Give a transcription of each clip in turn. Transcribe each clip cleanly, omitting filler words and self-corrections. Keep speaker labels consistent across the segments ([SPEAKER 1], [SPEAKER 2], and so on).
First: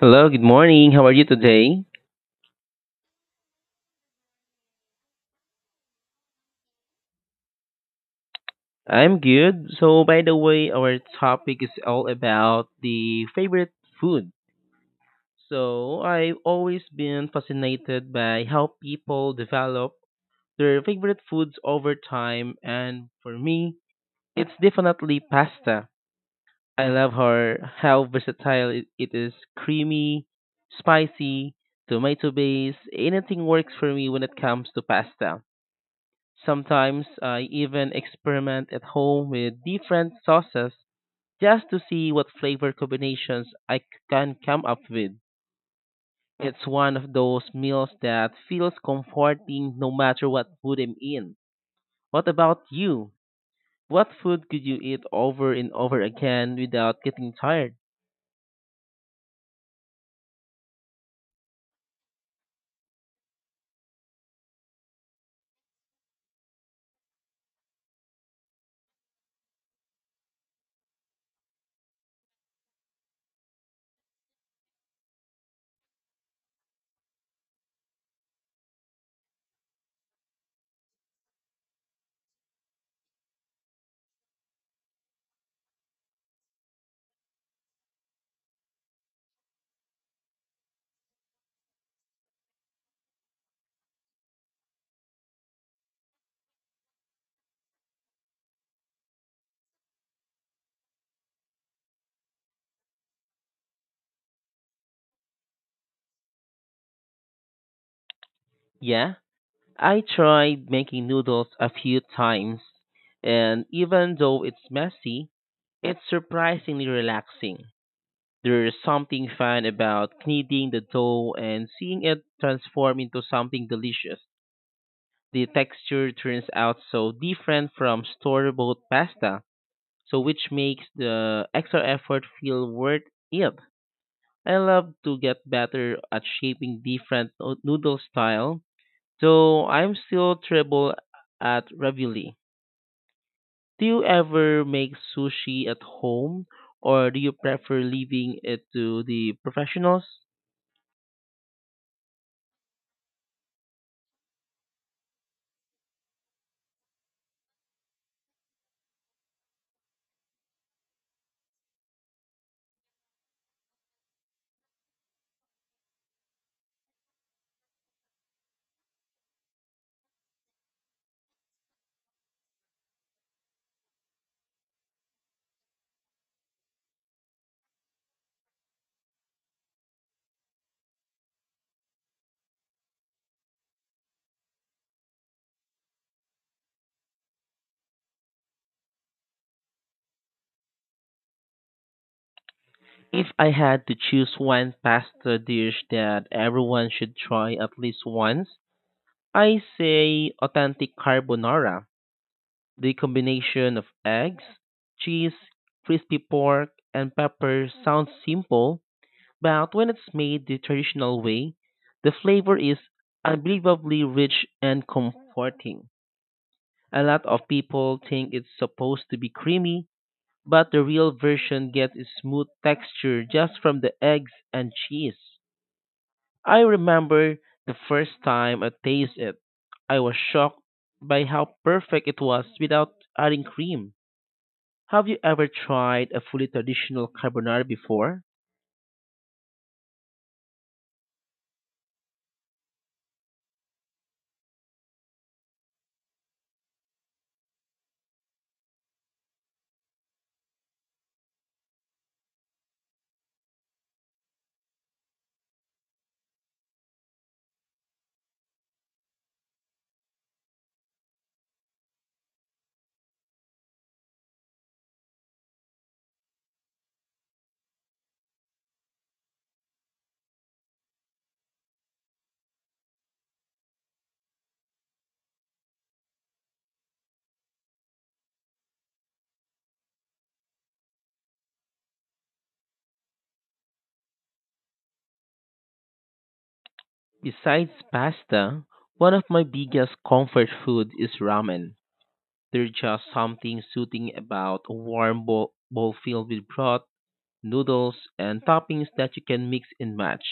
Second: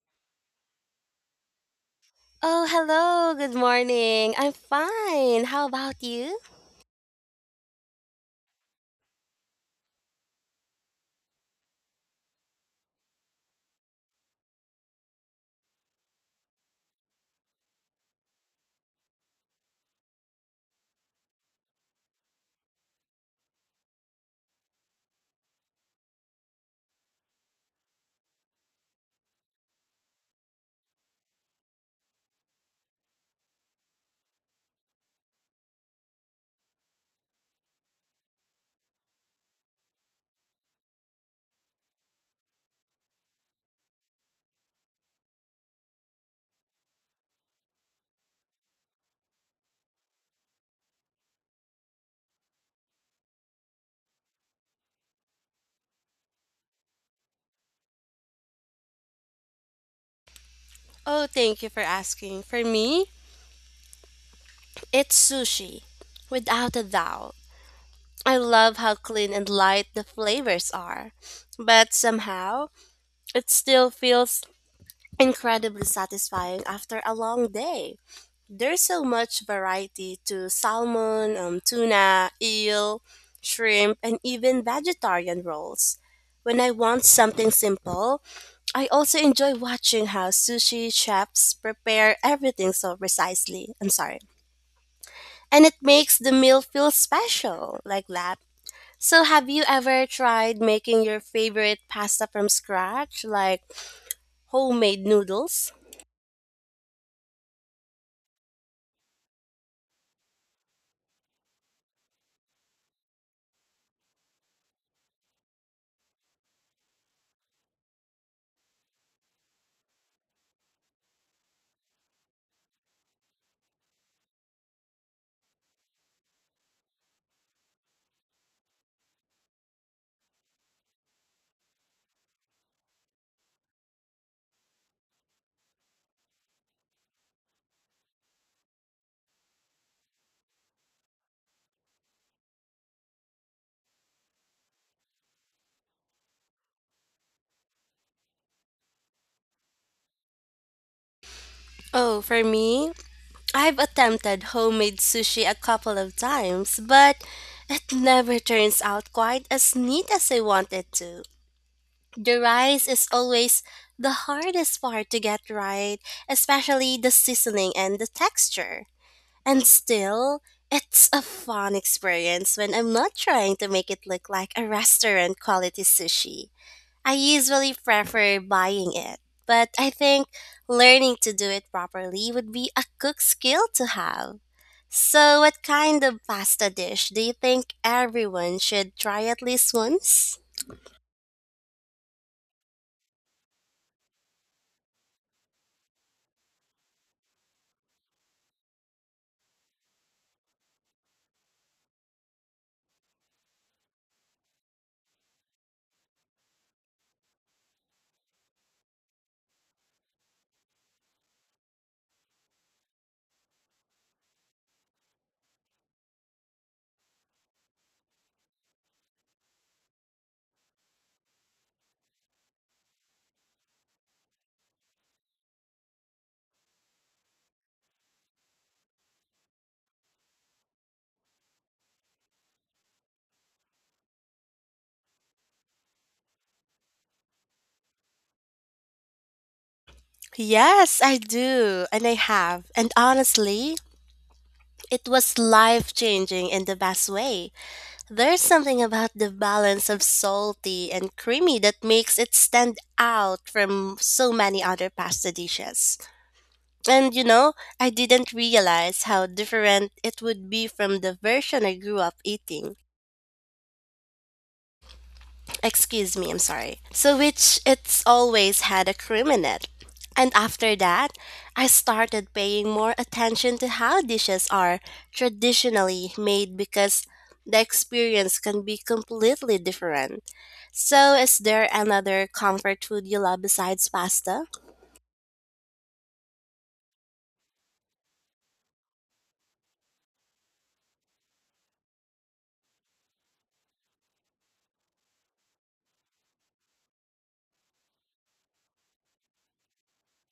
[SPEAKER 1] Hello, good morning. How are you today?
[SPEAKER 2] Oh, hello. Good morning. I'm fine. How about you?
[SPEAKER 1] I'm good. So, by the way, our topic is all about the favorite food. So, I've always been fascinated by how people develop their favorite foods over time, and for me, it's definitely pasta. I love her how versatile it is, creamy, spicy, tomato based. Anything works for me when it comes to pasta. Sometimes I even experiment at home with different sauces just to see what flavor combinations can come up with. It's one of those meals that feels comforting no matter what food I'm in. What about you? What food could you eat over and over again without getting tired?
[SPEAKER 2] Oh, thank you for asking. For me, it's sushi, without a doubt. I love how clean and light the flavors are, but somehow it still feels incredibly satisfying after a long day. There's so much variety to salmon, tuna, eel, shrimp, and even vegetarian rolls. When I want something simple, I also enjoy watching how sushi chefs prepare everything so precisely. I'm sorry. And it makes the meal feel special, like that. So, have you ever tried making your favorite pasta from scratch, like homemade noodles?
[SPEAKER 1] Yeah, I tried making noodles a few times, and even though it's messy, it's surprisingly relaxing. There's something fun about kneading the dough and seeing it transform into something delicious. The texture turns out so different from store-bought pasta, so which makes the extra effort feel worth it. I love to get better at shaping different no- noodle style, though I'm still terrible at ravioli. Do you ever make sushi at home, or do you prefer leaving it to the professionals?
[SPEAKER 2] Oh, for me, I've attempted homemade sushi a couple of times, but it never turns out quite as neat as I want it to. The rice is always the hardest part to get right, especially the seasoning and the texture. And still, it's a fun experience when I'm not trying to make it look like a restaurant quality sushi. I usually prefer buying it, but I think learning to do it properly would be a cook skill to have. So, what kind of pasta dish do you think everyone should try at least once?
[SPEAKER 1] If I had to choose one pasta dish that everyone should try at least once, I say authentic carbonara. The combination of eggs, cheese, crispy pork, and pepper sounds simple, but when it's made the traditional way, the flavor is unbelievably rich and comforting. A lot of people think it's supposed to be creamy, but the real version gets a smooth texture just from the eggs and cheese. I remember the first time I tasted it. I was shocked by how perfect it was without adding cream. Have you ever tried a fully traditional carbonara before?
[SPEAKER 2] Yes, I do, and I have. And honestly, it was life changing in the best way. There's something about the balance of salty and creamy that makes it stand out from so many other pasta dishes. And you know, I didn't realize how different it would be from the version I grew up eating. Excuse me, I'm sorry. So, which it's always had a cream in it. And after that, I started paying more attention to how dishes are traditionally made because the experience can be completely different. So, is there another comfort food you love besides pasta?
[SPEAKER 1] Besides pasta, one of my biggest comfort food is ramen. There's just something soothing about a warm bowl filled with broth, noodles, and toppings that you can mix and match.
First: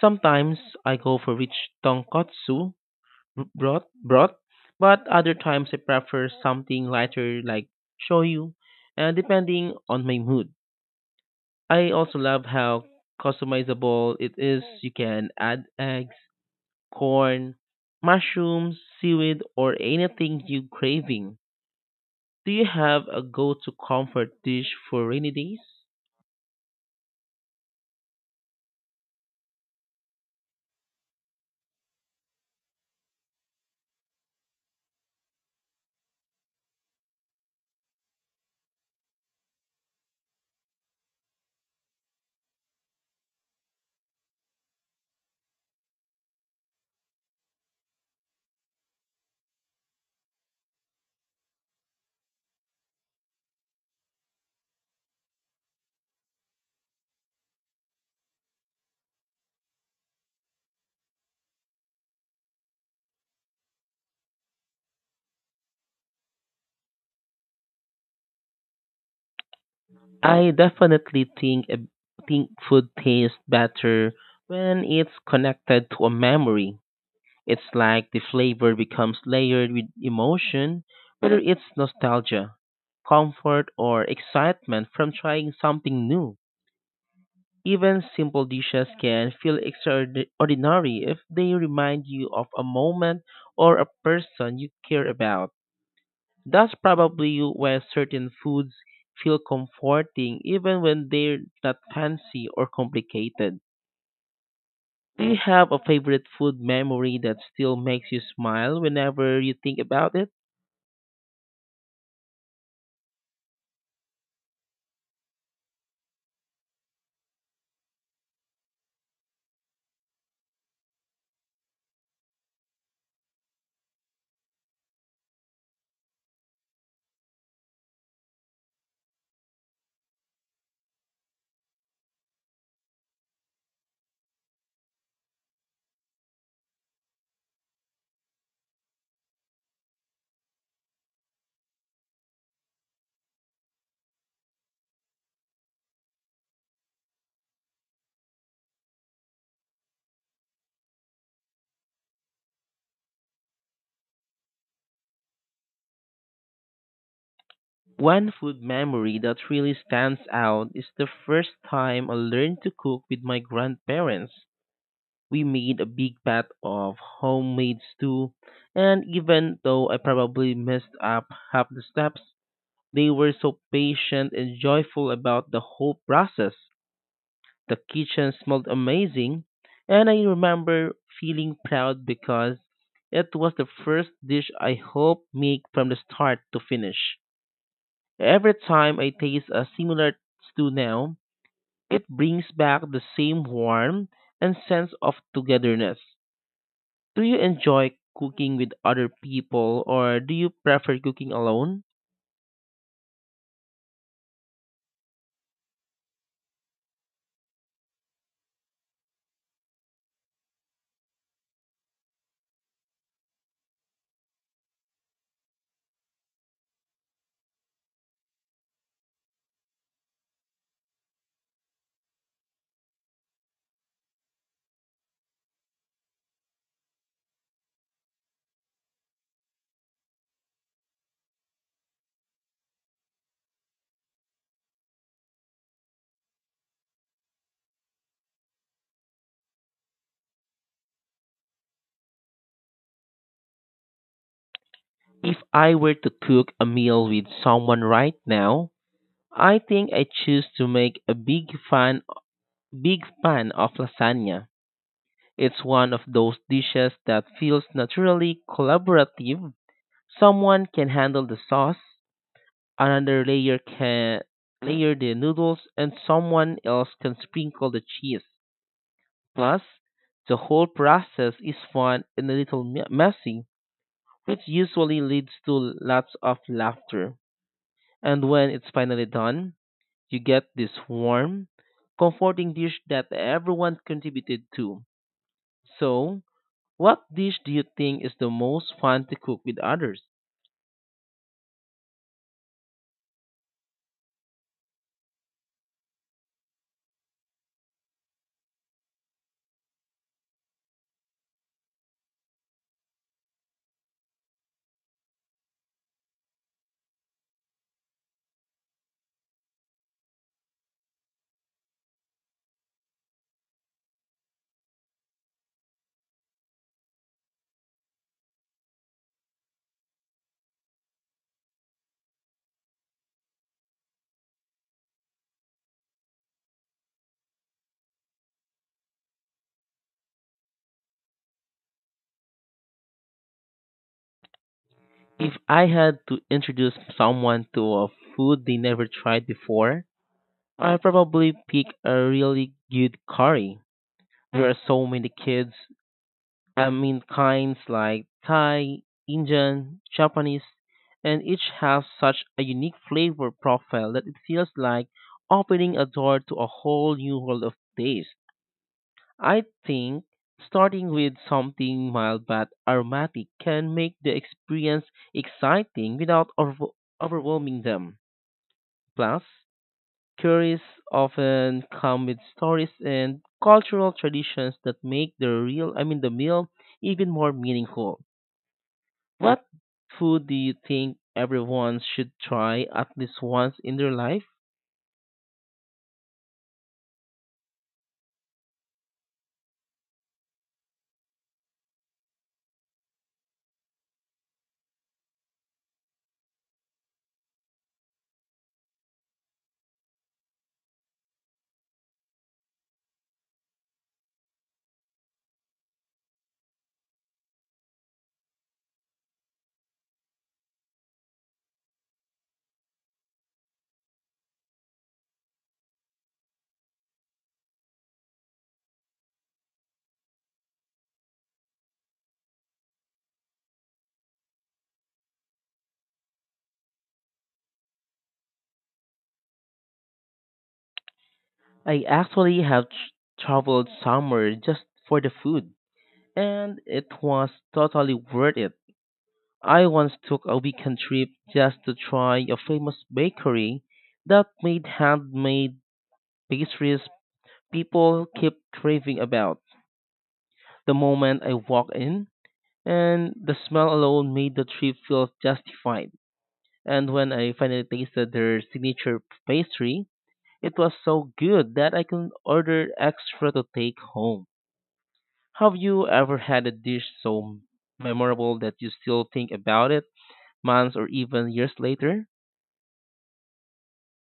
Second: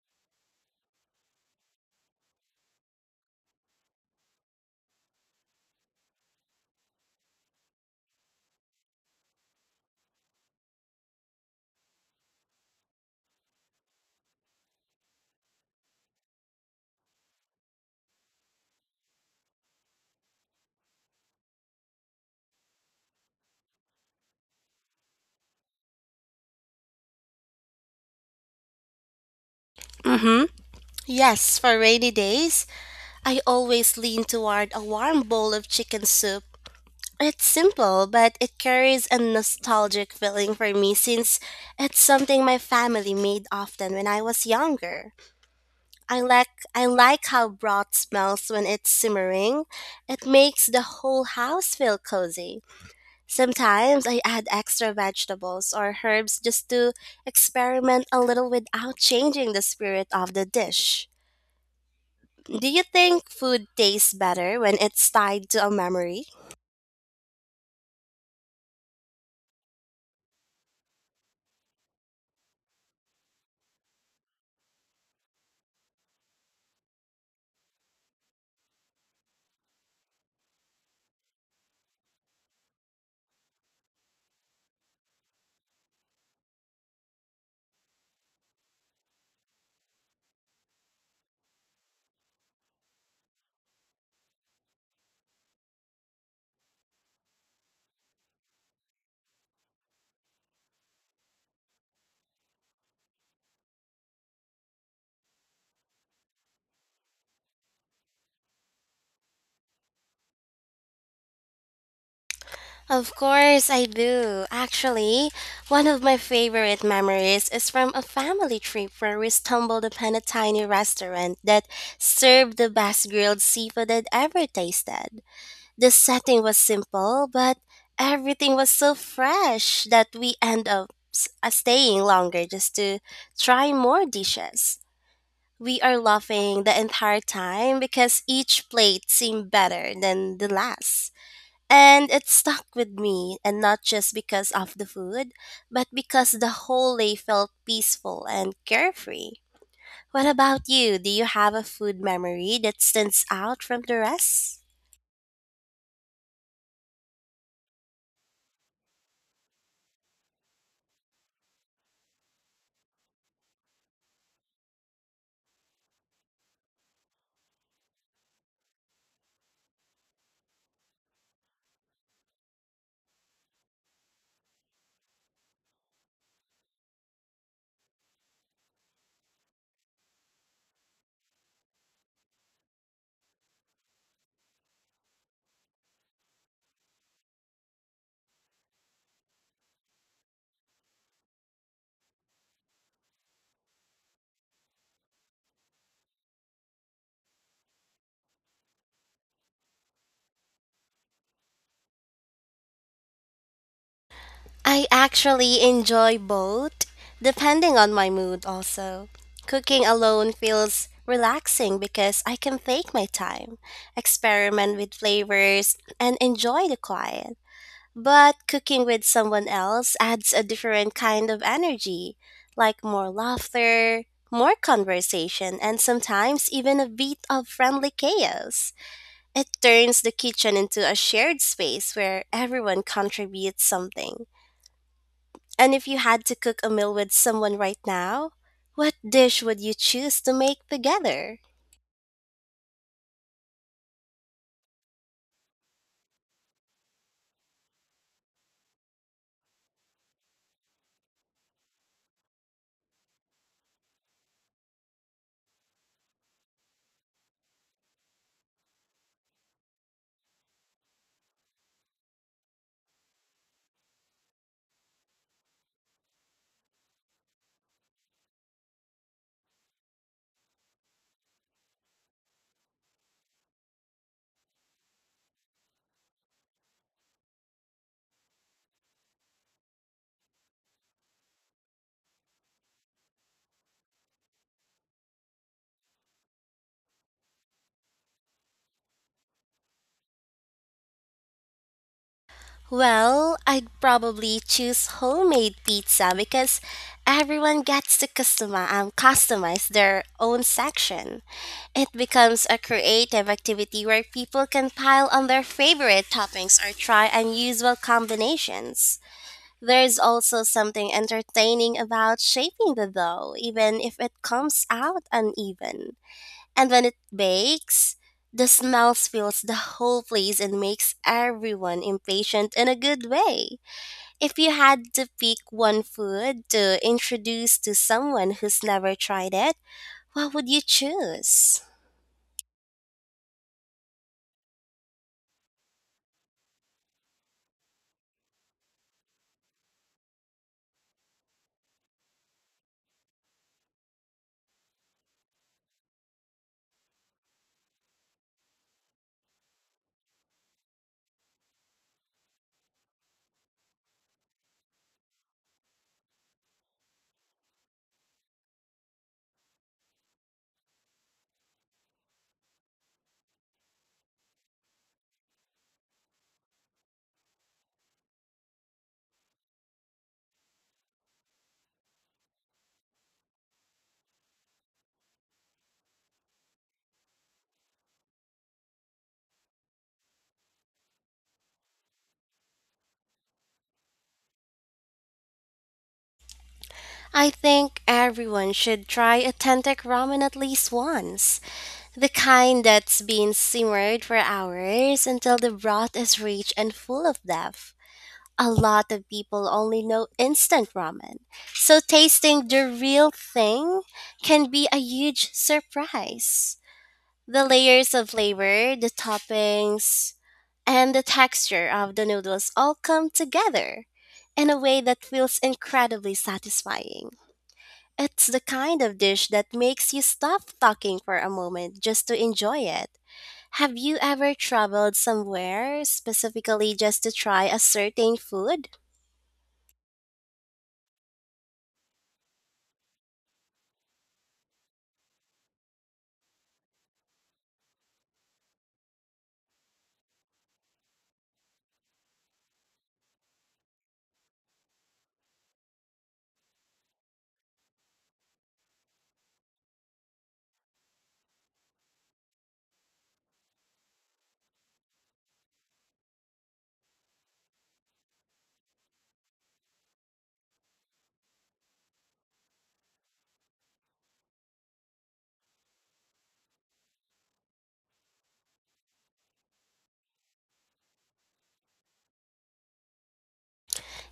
[SPEAKER 1] Sometimes I go for rich tonkotsu broth. But other times I prefer something lighter like shoyu, and depending on my mood. I also love how customizable it is. You can add eggs, corn, mushrooms, seaweed, or anything you craving. Do you have a go-to comfort dish for rainy days?
[SPEAKER 2] Mm hmm. Yes, for rainy days, I always lean toward a warm bowl of chicken soup. It's simple, but it carries a nostalgic feeling for me since it's something my family made often when I was younger. I like how broth smells when it's simmering. It makes the whole house feel cozy. Sometimes I add extra vegetables or herbs just to experiment a little without changing the spirit of the dish. Do you think food tastes better when it's tied to a memory?
[SPEAKER 1] I definitely think a- think food tastes better when it's connected to a memory. It's like the flavor becomes layered with emotion, whether it's nostalgia, comfort, or excitement from trying something new. Even simple dishes can feel extraordinary if they remind you of a moment or a person you care about. That's probably why certain foods feel comforting even when they're not fancy or complicated. Do you have a favorite food memory that still makes you smile whenever you think about it?
[SPEAKER 2] Of course I do. Actually, one of my favorite memories is from a family trip where we stumbled upon a tiny restaurant that served the best grilled seafood I'd ever tasted. The setting was simple, but everything was so fresh that we end up staying longer just to try more dishes. We are laughing the entire time because each plate seemed better than the last. And it stuck with me, and not just because of the food, but because the whole day felt peaceful and carefree. What about you? Do you have a food memory that stands out from the rest?
[SPEAKER 1] One food memory that really stands out is the first time I learned to cook with my grandparents. We made a big pot of homemade stew, and even though I probably messed up half the steps, they were so patient and joyful about the whole process. The kitchen smelled amazing, and I remember feeling proud because it was the first dish I helped make from the start to finish. Every time I taste a similar stew now, it brings back the same warmth and sense of togetherness. Do you enjoy cooking with other people or do you prefer cooking alone?
[SPEAKER 2] I actually enjoy both, depending on my mood also. Cooking alone feels relaxing because I can take my time, experiment with flavors, and enjoy the quiet. But cooking with someone else adds a different kind of energy, like more laughter, more conversation, and sometimes even a bit of friendly chaos. It turns the kitchen into a shared space where everyone contributes something. And if you had to cook a meal with someone right now, what dish would you choose to make together?
[SPEAKER 1] If I were to cook a meal with someone right now, I think I choose to make a big fan of lasagna. It's one of those dishes that feels naturally collaborative. Someone can handle the sauce, another layer can layer the noodles and someone else can sprinkle the cheese. Plus, the whole process is fun and a little messy, which usually leads to lots of laughter. And when it's finally done, you get this warm, comforting dish that everyone contributed to. So, what dish do you think is the most fun to cook with others?
[SPEAKER 2] Well, I'd probably choose homemade pizza because everyone gets to customize their own section. It becomes a creative activity where people can pile on their favorite toppings or try unusual combinations. There's also something entertaining about shaping the dough, even if it comes out uneven. And when it bakes, the smell fills the whole place and makes everyone impatient in a good way. If you had to pick one food to introduce to someone who's never tried it, what would you choose?
[SPEAKER 1] If I had to introduce someone to a food they never tried before, I probably pick a really good curry. There are so many kids. I mean kinds like Thai, Indian, Japanese, and each has such a unique flavor profile that it feels like opening a door to a whole new world of taste. I think starting with something mild but aromatic can make the experience exciting without overwhelming them. Plus, curries often come with stories and cultural traditions that make the real, I mean the meal even more meaningful. What food do you think everyone should try at least once in their life?
[SPEAKER 2] I think everyone should try authentic ramen at least once. The kind that's been simmered for hours until the broth is rich and full of depth. A lot of people only know instant ramen. So tasting the real thing can be a huge surprise. The layers of flavor, the toppings, and the texture of the noodles all come together in a way that feels incredibly satisfying. It's the kind of dish that makes you stop talking for a moment just to enjoy it. Have you ever traveled somewhere specifically just to try a certain food?
[SPEAKER 1] I actually have tr- traveled somewhere just for the food, and it was totally worth it. I once took a weekend trip just to try a famous bakery that made handmade pastries people keep craving about. The moment I walked in, and the smell alone made the trip feel justified. And when I finally tasted their signature pastry, it was so good that I can order extra to take home. Have you ever had a dish so memorable that you still think about it months or even years later?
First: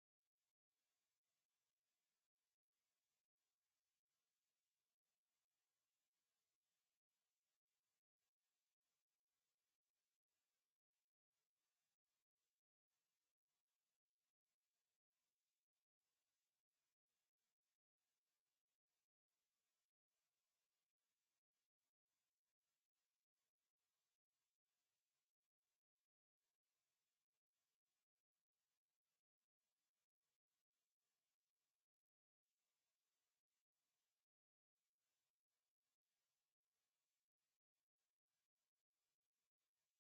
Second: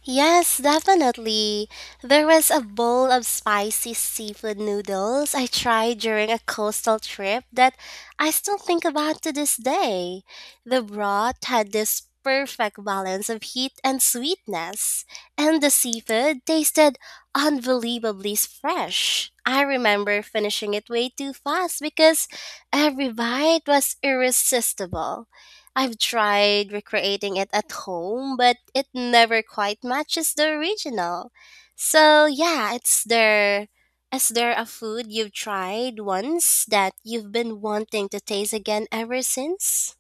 [SPEAKER 2] Yes, definitely. There was a bowl of spicy seafood noodles I tried during a coastal trip that I still think about to this day. The broth had this perfect balance of heat and sweetness, and the seafood tasted unbelievably fresh. I remember finishing it way too fast because every bite was irresistible. I've tried recreating it at home, but it never quite matches the original. So yeah, it's there. Is there a food you've tried once that you've been wanting to taste again ever since?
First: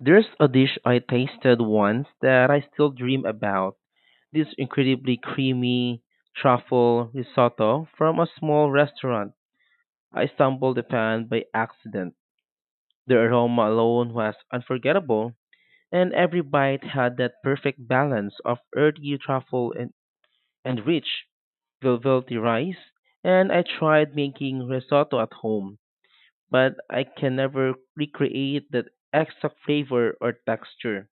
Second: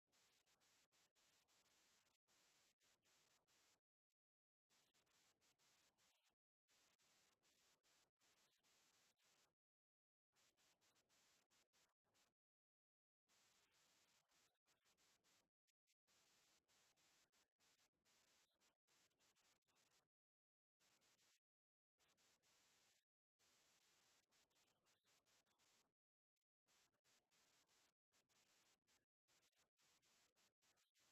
[SPEAKER 1] There's a dish I tasted once that I still dream about. This incredibly creamy truffle risotto from a small restaurant I stumbled upon by accident. The aroma alone was unforgettable, and every bite had that perfect balance of earthy truffle and rich, velvety rice. And I tried making risotto at home, but I can never recreate that extra flavor or texture.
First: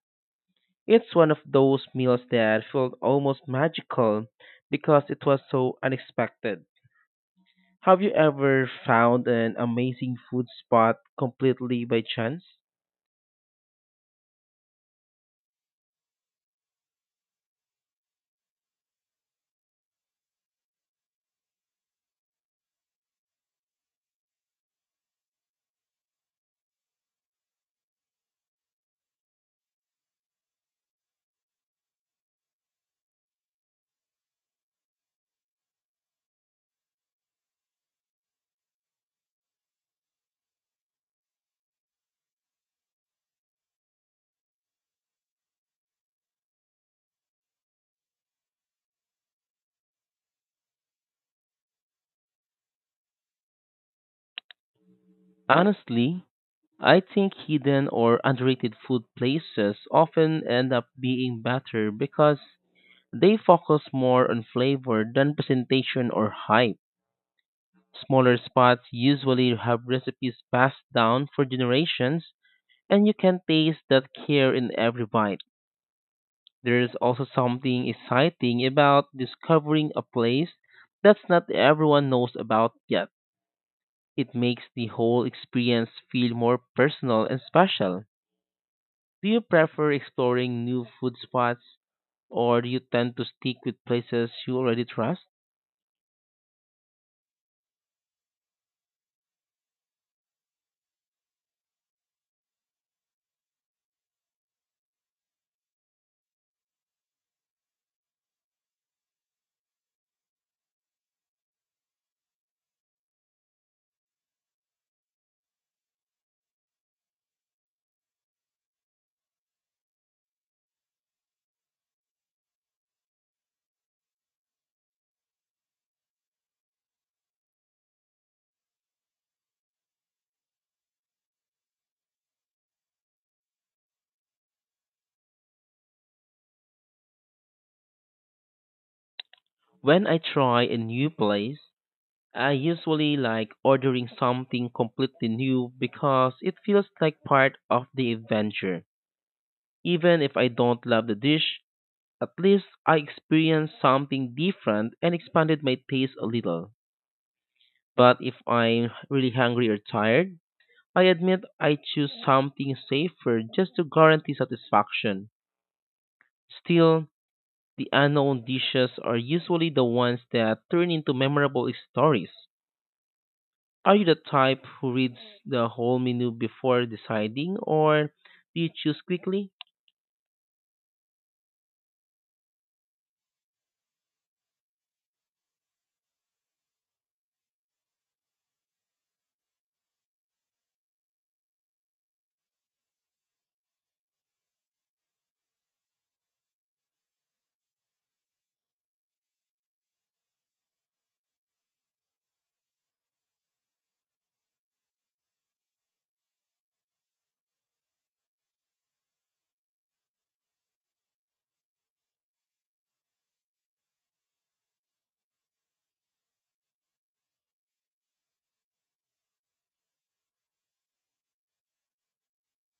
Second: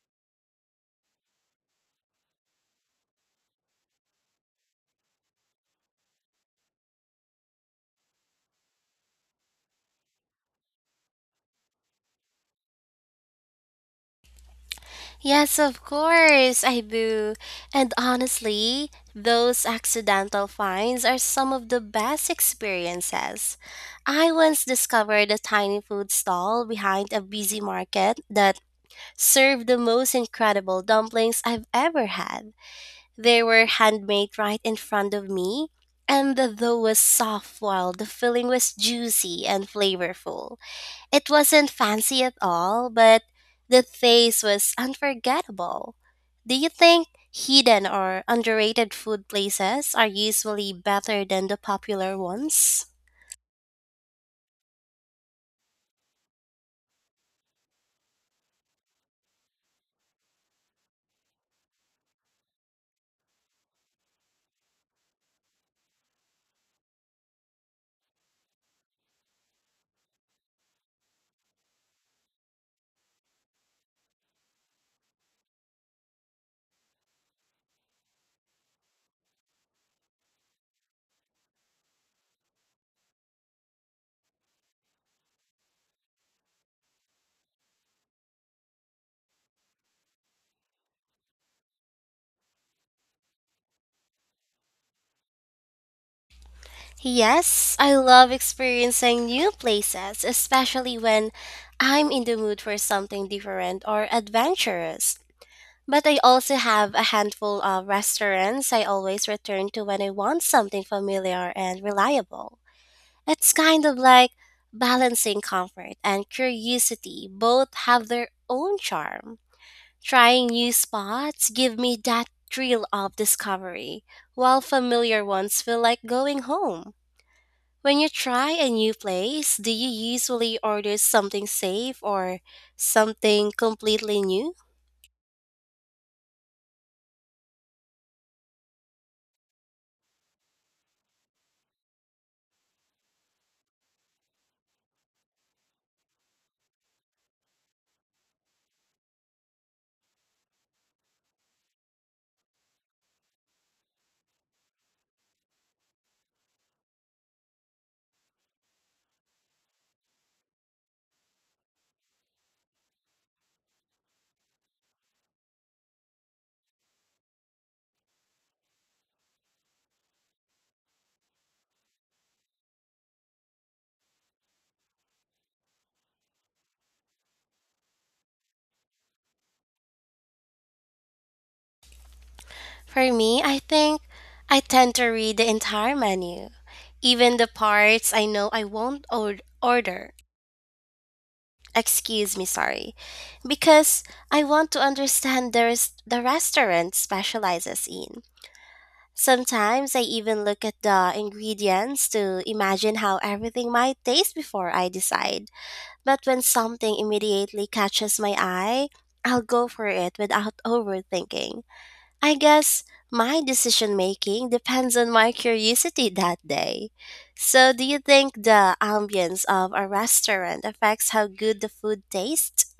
[SPEAKER 1] It's one of those meals that felt almost magical because it was so unexpected. Have you ever found an amazing food spot completely by chance?
[SPEAKER 2] Yes, of course, I do. And honestly, those accidental finds are some of the best experiences. I once discovered a tiny food stall behind a busy market that served the most incredible dumplings I've ever had. They were handmade right in front of me, and the dough was soft while the filling was juicy and flavorful. It wasn't fancy at all, but the taste was unforgettable. Do you think hidden or underrated food places are usually better than the popular ones?
[SPEAKER 1] Honestly, I think hidden or underrated food places often end up being better because they focus more on flavor than presentation or hype. Smaller spots usually have recipes passed down for generations, and you can taste that care in every bite. There is also something exciting about discovering a place that's not everyone knows about yet. It makes the whole experience feel more personal and special. Do you prefer exploring new food spots or do you tend to stick with places you already trust?
[SPEAKER 2] Yes, I love experiencing new places, especially when I'm in the mood for something different or adventurous. But I also have a handful of restaurants I always return to when I want something familiar and reliable. It's kind of like balancing comfort and curiosity, both have their own charm. Trying new spots give me that thrill of discovery, while familiar ones feel like going home. When you try a new place, do you usually order something safe or something completely new?
[SPEAKER 1] When I try a new place, I usually like ordering something completely new because it feels like part of the adventure. Even if I don't love the dish, at least I experienced something different and expanded my taste a little. But if I'm really hungry or tired, I admit I choose something safer just to guarantee satisfaction. Still, the unknown dishes are usually the ones that turn into memorable stories. Are you the type who reads the whole menu before deciding, or do you choose quickly?
[SPEAKER 2] For me, I think I tend to read the entire menu, even the parts I know I won't or- order. Excuse me, sorry. Because I want to understand the restaurant specializes in. Sometimes I even look at the ingredients to imagine how everything might taste before I decide. But when something immediately catches my eye, I'll go for it without overthinking. I guess my decision making depends on my curiosity that day. So, do you think the ambience of a restaurant affects how good the food tastes?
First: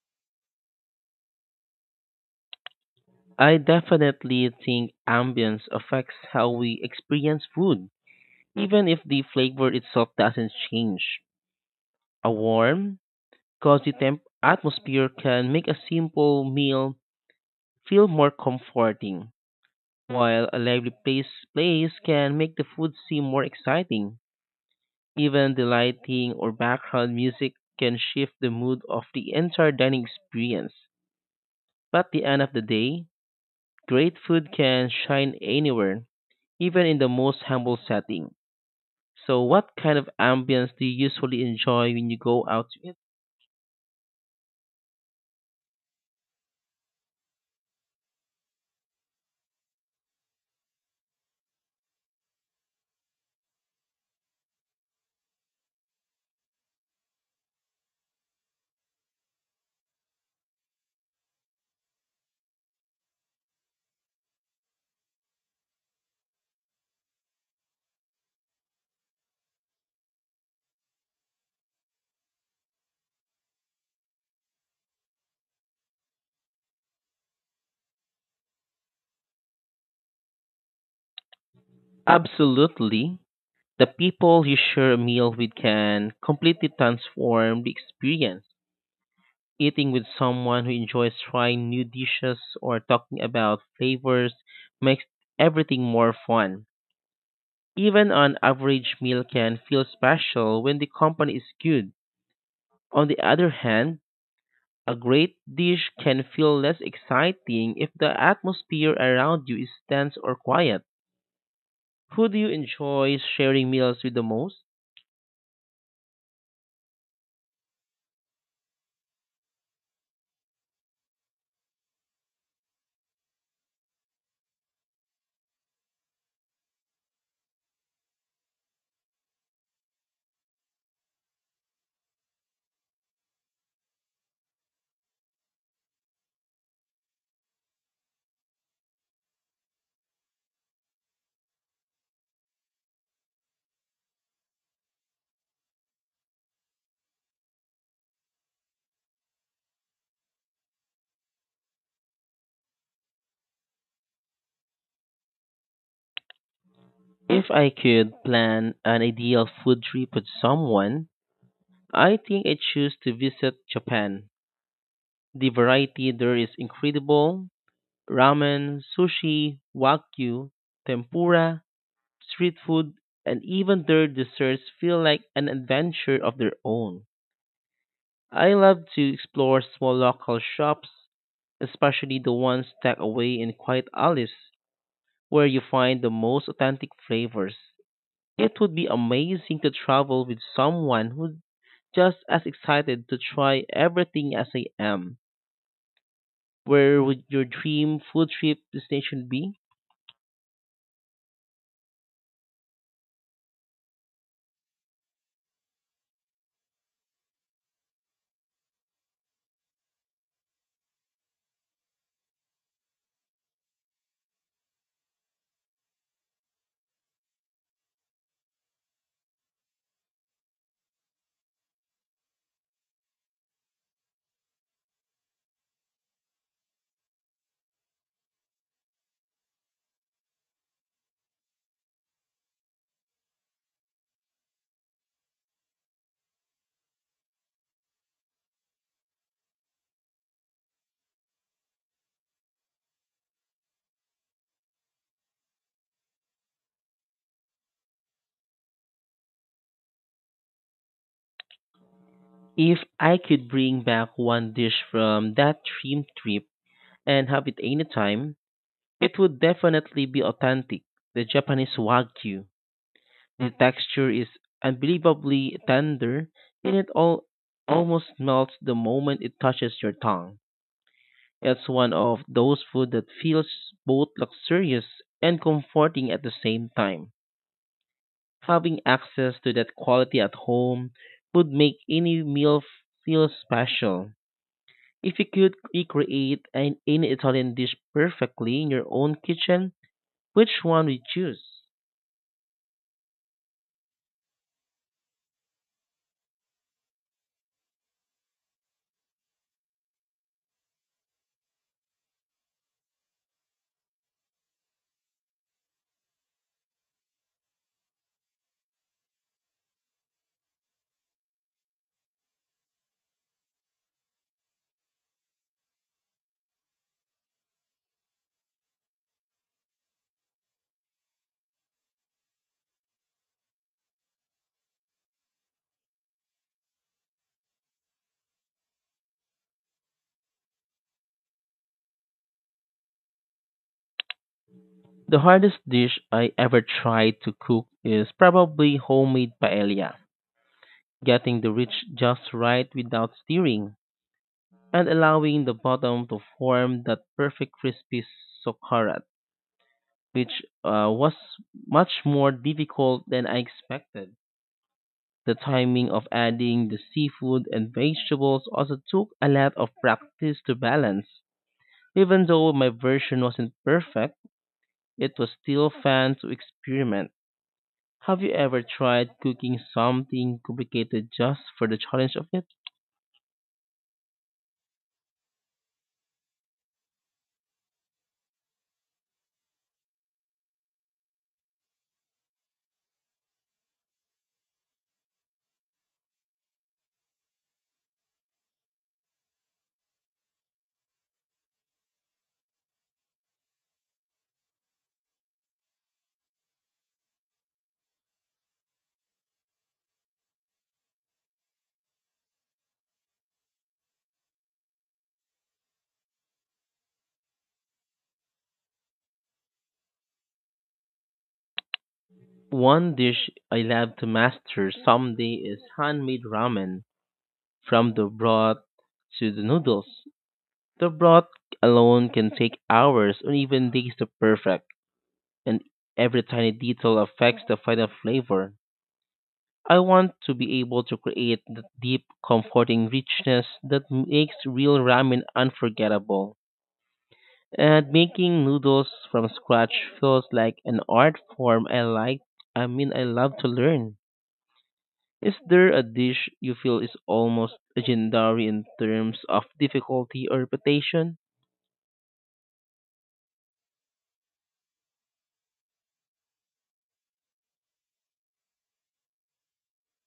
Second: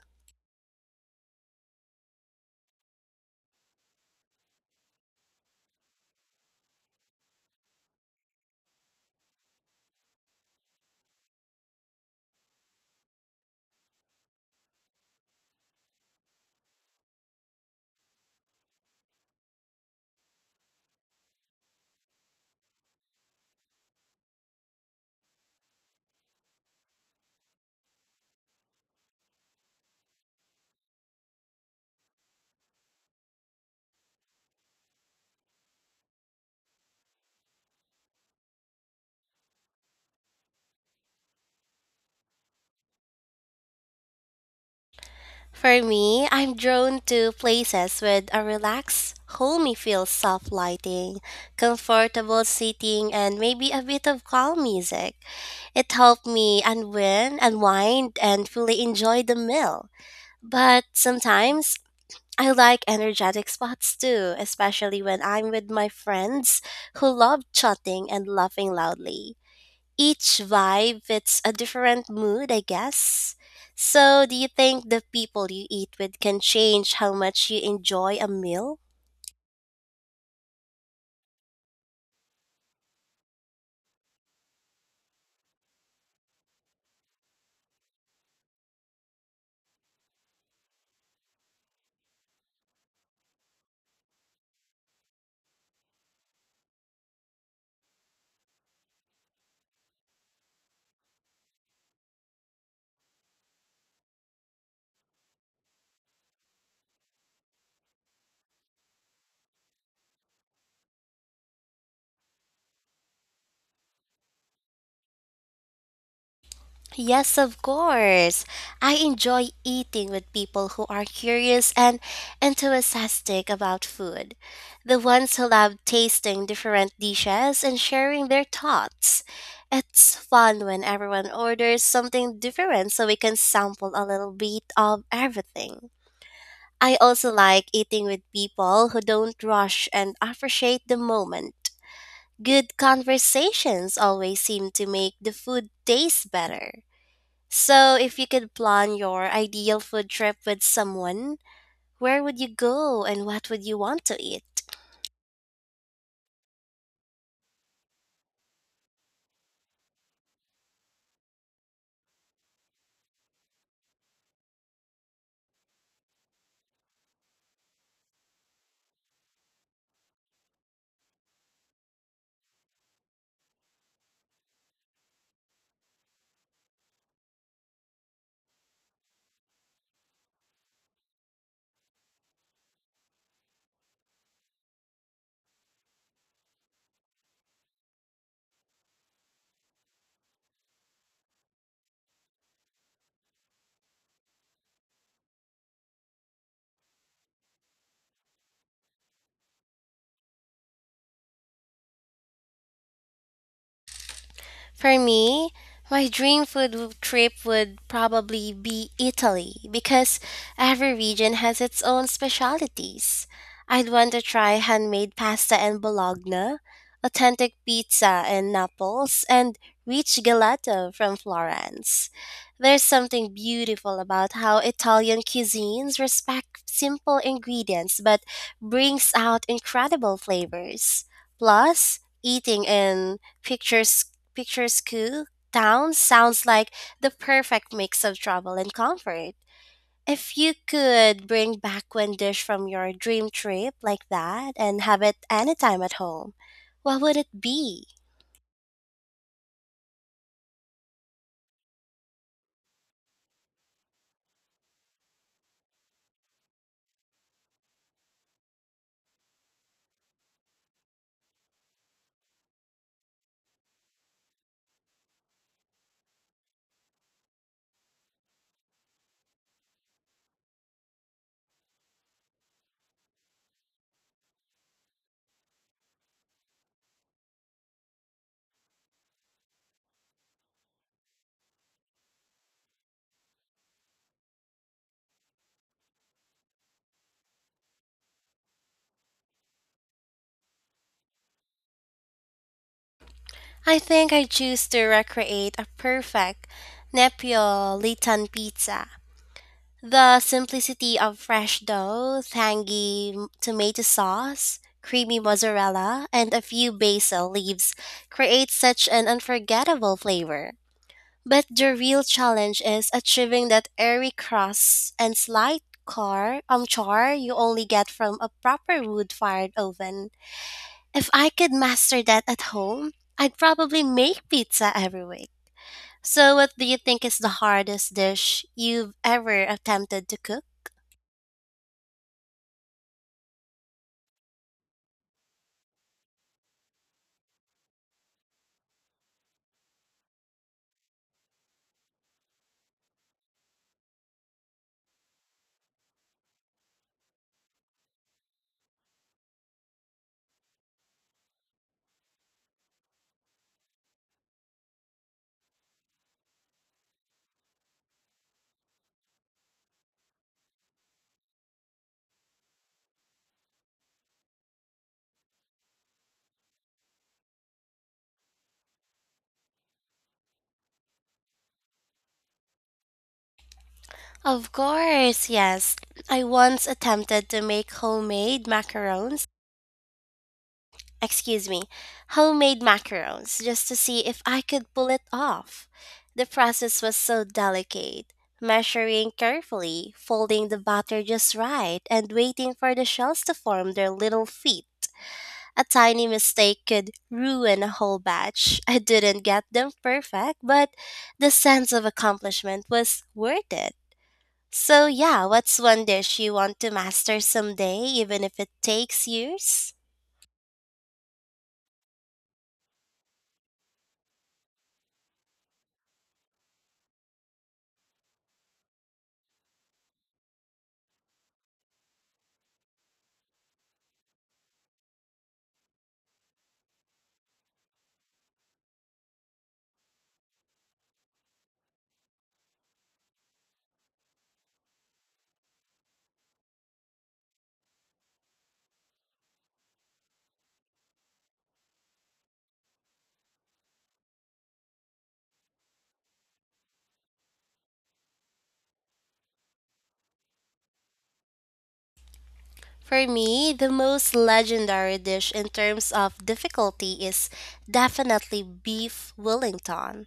[SPEAKER 1] I definitely think ambience affects how we experience food, even if the flavor itself doesn't change. A warm, cozy atmosphere can make a simple meal feel more comforting, while a lively place can make the food seem more exciting. Even the lighting or background music can shift the mood of the entire dining experience. But at the end of the day, great food can shine anywhere, even in the most humble setting. So, what kind of ambience do you usually enjoy when you go out to eat?
[SPEAKER 2] For me, I'm drawn to places with a relaxed, homey feel, soft lighting, comfortable seating, and maybe a bit of calm music. It helped me unwind, and fully enjoy the meal. But sometimes I like energetic spots too, especially when I'm with my friends who love chatting and laughing loudly, each vibe fits a different mood, I guess. So, do you think the people you eat with can change how much you enjoy a meal?
[SPEAKER 1] Absolutely. The people you share a meal with can completely transform the experience. Eating with someone who enjoys trying new dishes or talking about flavors makes everything more fun. Even an average meal can feel special when the company is good. On the other hand, a great dish can feel less exciting if the atmosphere around you is tense or quiet. Who do you enjoy sharing meals with the most?
[SPEAKER 2] Yes, of course. I enjoy eating with people who are curious and enthusiastic about food. The ones who love tasting different dishes and sharing their thoughts. It's fun when everyone orders something different so we can sample a little bit of everything. I also like eating with people who don't rush and appreciate the moment. Good conversations always seem to make the food taste better. So, if you could plan your ideal food trip with someone, where would you go and what would you want to eat?
[SPEAKER 1] If I could plan an ideal food trip with someone, I think I'd choose to visit Japan. The variety there is incredible: ramen, sushi, wagyu, tempura, street food, and even their desserts feel like an adventure of their own. I love to explore small local shops, especially the ones tucked away in quiet alleys where you find the most authentic flavors. It would be amazing to travel with someone who's just as excited to try everything as I am. Where would your dream food trip destination be?
[SPEAKER 2] For me, my dream trip would probably be Italy because every region has its own specialties. I'd want to try handmade pasta in Bologna, authentic pizza in Naples, and rich gelato from Florence. There's something beautiful about how Italian cuisines respect simple ingredients but brings out incredible flavors. Plus, eating in pictures Picture School Town sounds like the perfect mix of travel and comfort. If you could bring back one dish from your dream trip like that and have it anytime at home, what would it be?
[SPEAKER 1] If I could bring back one dish from that dream trip and have it anytime, it would definitely be authentic, the Japanese wagyu. The texture is unbelievably tender and it all almost melts the moment it touches your tongue. It's one of those food that feels both luxurious and comforting at the same time. Having access to that quality at home would make any meal feel special. If you could recreate an, any Italian dish perfectly in your own kitchen, which one would you choose?
[SPEAKER 2] I think I choose to recreate a perfect Neapolitan pizza. The simplicity of fresh dough, tomato sauce, creamy mozzarella, and a few basil leaves creates such an unforgettable flavor. But the real challenge is achieving that airy crust and slight car char you only get from a proper wood fired oven. If I could master that at home, I'd probably make pizza every week. So what do you think is the hardest dish you've ever attempted to cook?
[SPEAKER 1] The hardest dish I ever tried to cook is probably homemade paella. Getting the rich just right without stirring and allowing the bottom to form that perfect crispy soccharat, which was much more difficult than I expected. The timing of adding the seafood and vegetables also took a lot of practice to balance. Even though my version wasn't perfect, it was still fun to experiment. Have you ever tried cooking something complicated just for the challenge of it?
[SPEAKER 2] Of course, yes. I once attempted to make homemade excuse me, homemade macarons just to see if I could pull it off. The process was so delicate, measuring carefully, folding the batter just right, and waiting for the shells to form their little feet. A tiny mistake could ruin a whole batch. I didn't get them perfect, but the sense of accomplishment was worth it. So, yeah, what's one dish you want to master someday, even if it takes years?
[SPEAKER 1] One dish I love to master someday is handmade ramen. From the broth to the noodles, the broth alone can take hours or even days to perfect, and every tiny detail affects the final flavor. I want to be able to create the deep, comforting richness that makes real ramen unforgettable. And making noodles from scratch feels like an art form I like. I mean, I love to learn. Is there a dish you feel is almost legendary in terms of difficulty or reputation?
[SPEAKER 2] For me, the most legendary dish in terms of difficulty is definitely beef Wellington.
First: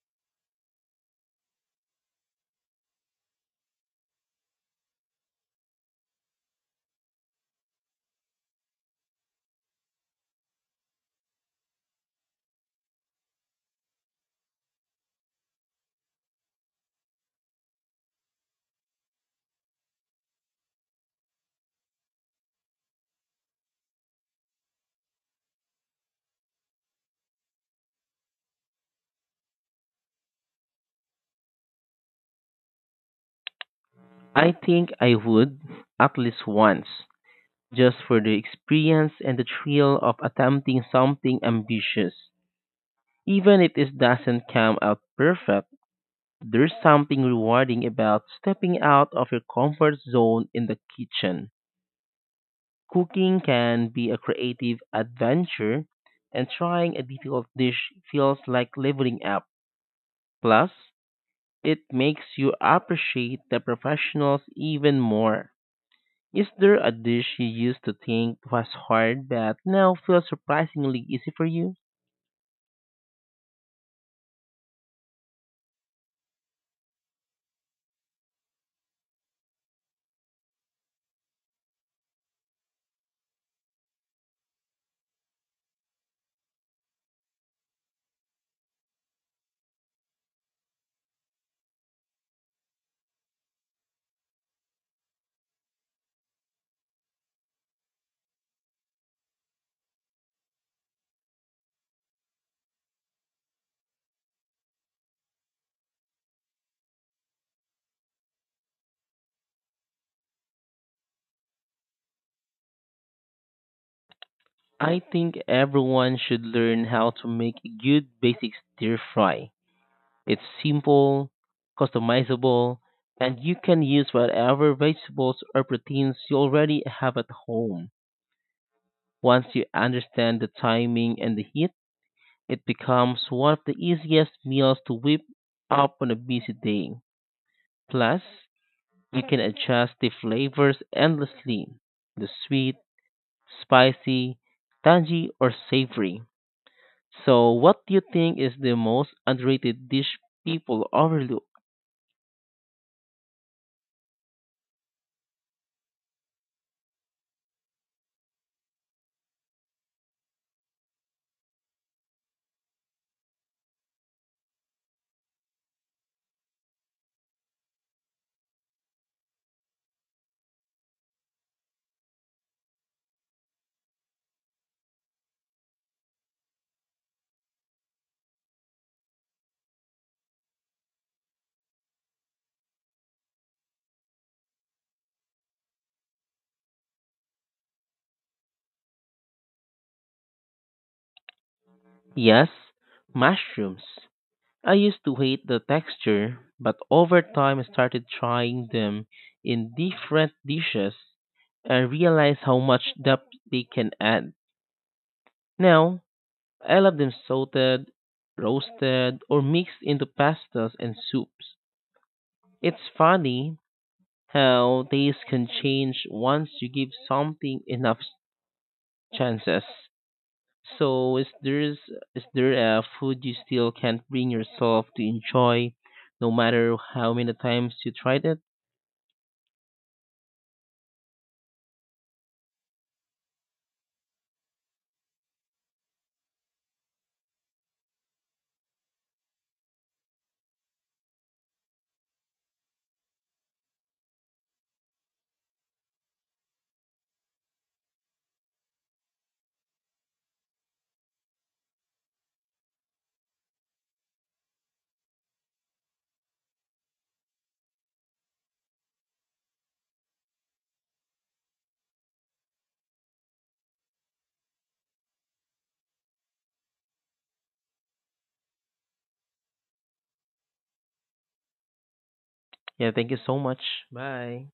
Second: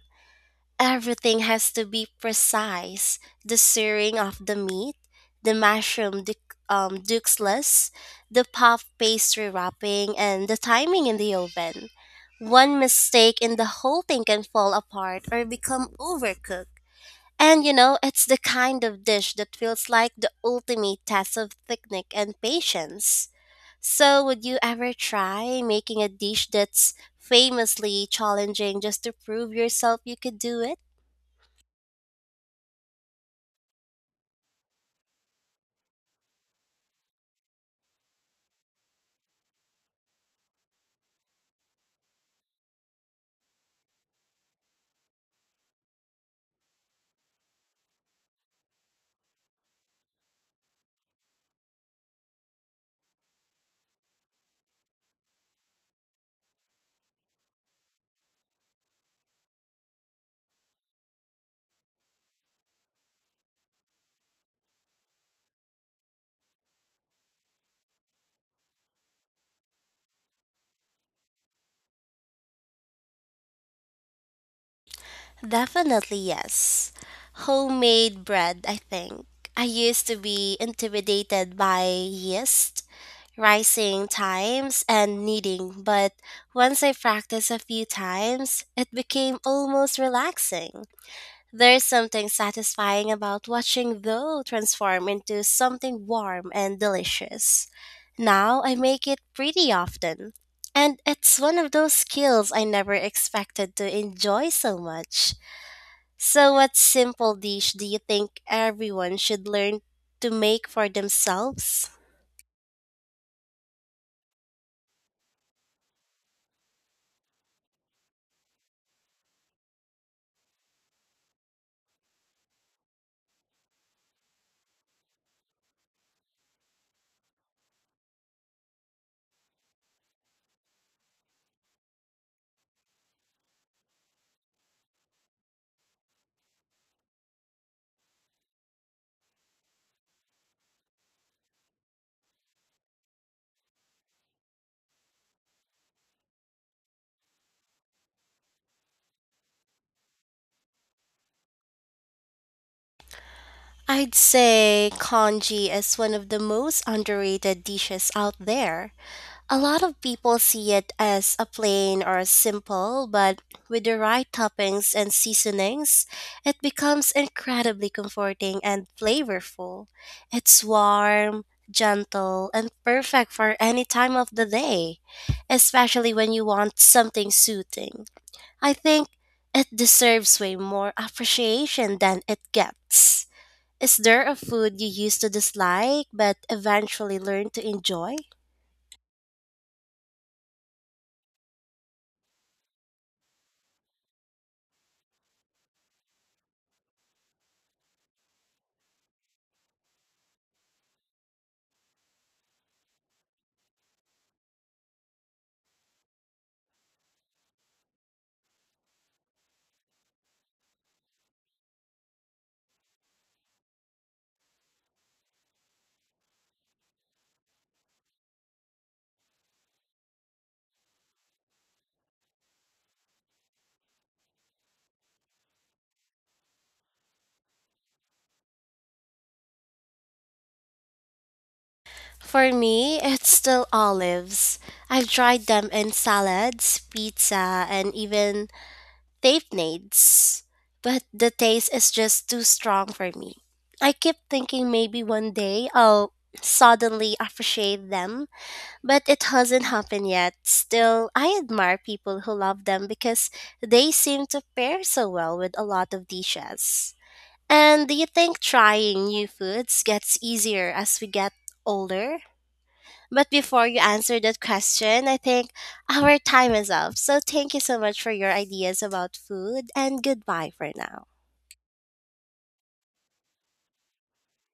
[SPEAKER 2] Everything has to be precise, the searing of the meat, the duxelles, the puff pastry wrapping, and the timing in the oven. One mistake and the whole thing can fall apart or become overcooked. And you know, it's the kind of dish that feels like the ultimate test of technique and patience. So, would you ever try making a dish that's famously challenging just to prove yourself you could do it?
[SPEAKER 1] I think I would, at least once, just for the experience and the thrill of attempting something ambitious. Even if it doesn't come out perfect, there's something rewarding about stepping out of your comfort zone in the kitchen. Cooking can be a creative adventure, and trying a difficult dish feels like leveling up. Plus, it makes you appreciate the professionals even more. Is there a dish you used to think was hard but now feels surprisingly easy for you?
[SPEAKER 2] Definitely yes. Homemade bread, I think. I used to be intimidated by yeast, rising times, and kneading, but once I practiced a few times, it became almost relaxing. There's something satisfying about watching dough transform into something warm and delicious. Now I make it pretty often. And it's one of those skills I never expected to enjoy so much. So, what simple dish do you think everyone should learn to make for themselves?
[SPEAKER 1] I think everyone should learn how to make a good basic stir fry. It's simple, customizable, and you can use whatever vegetables or proteins you already have at home. Once you understand the timing and the heat, it becomes one of the easiest meals to whip up on a busy day. Plus, you can adjust the flavors endlessly: the sweet, spicy, tangy, or savory. So, what do you think is the most underrated dish people overlook?
[SPEAKER 2] I'd say congee is one of the most underrated dishes out there. A lot of people see it as a plain or simple, but with the right toppings and seasonings, it becomes incredibly comforting and flavorful. It's warm, gentle, and perfect for any time of the day, especially when you want something soothing. I think it deserves way more appreciation than it gets. Is there a food you used to dislike but eventually learned to enjoy?
[SPEAKER 1] Yes, mushrooms. I used to hate the texture, but over time I started trying them in different dishes and realized how much depth they can add. Now, I love them salted, roasted, or mixed into pastas and soups. It's funny how taste can change once you give something enough chances. So, is there a food you still can't bring yourself to enjoy, no matter how many times you tried it?
[SPEAKER 2] For me, it's still olives. I've tried them in salads, pizza, and even tapenades, but the taste is just too strong for me. I keep thinking maybe one day I'll suddenly appreciate them, but it hasn't happened yet. Still, I admire people who love them because they seem to pair so well with a lot of dishes. And do you think trying new foods gets easier as we get older? But before you answer that question, I think our time is up. So thank you so much for your ideas about food and goodbye for now.
[SPEAKER 1] Yeah, thank you so much. Bye.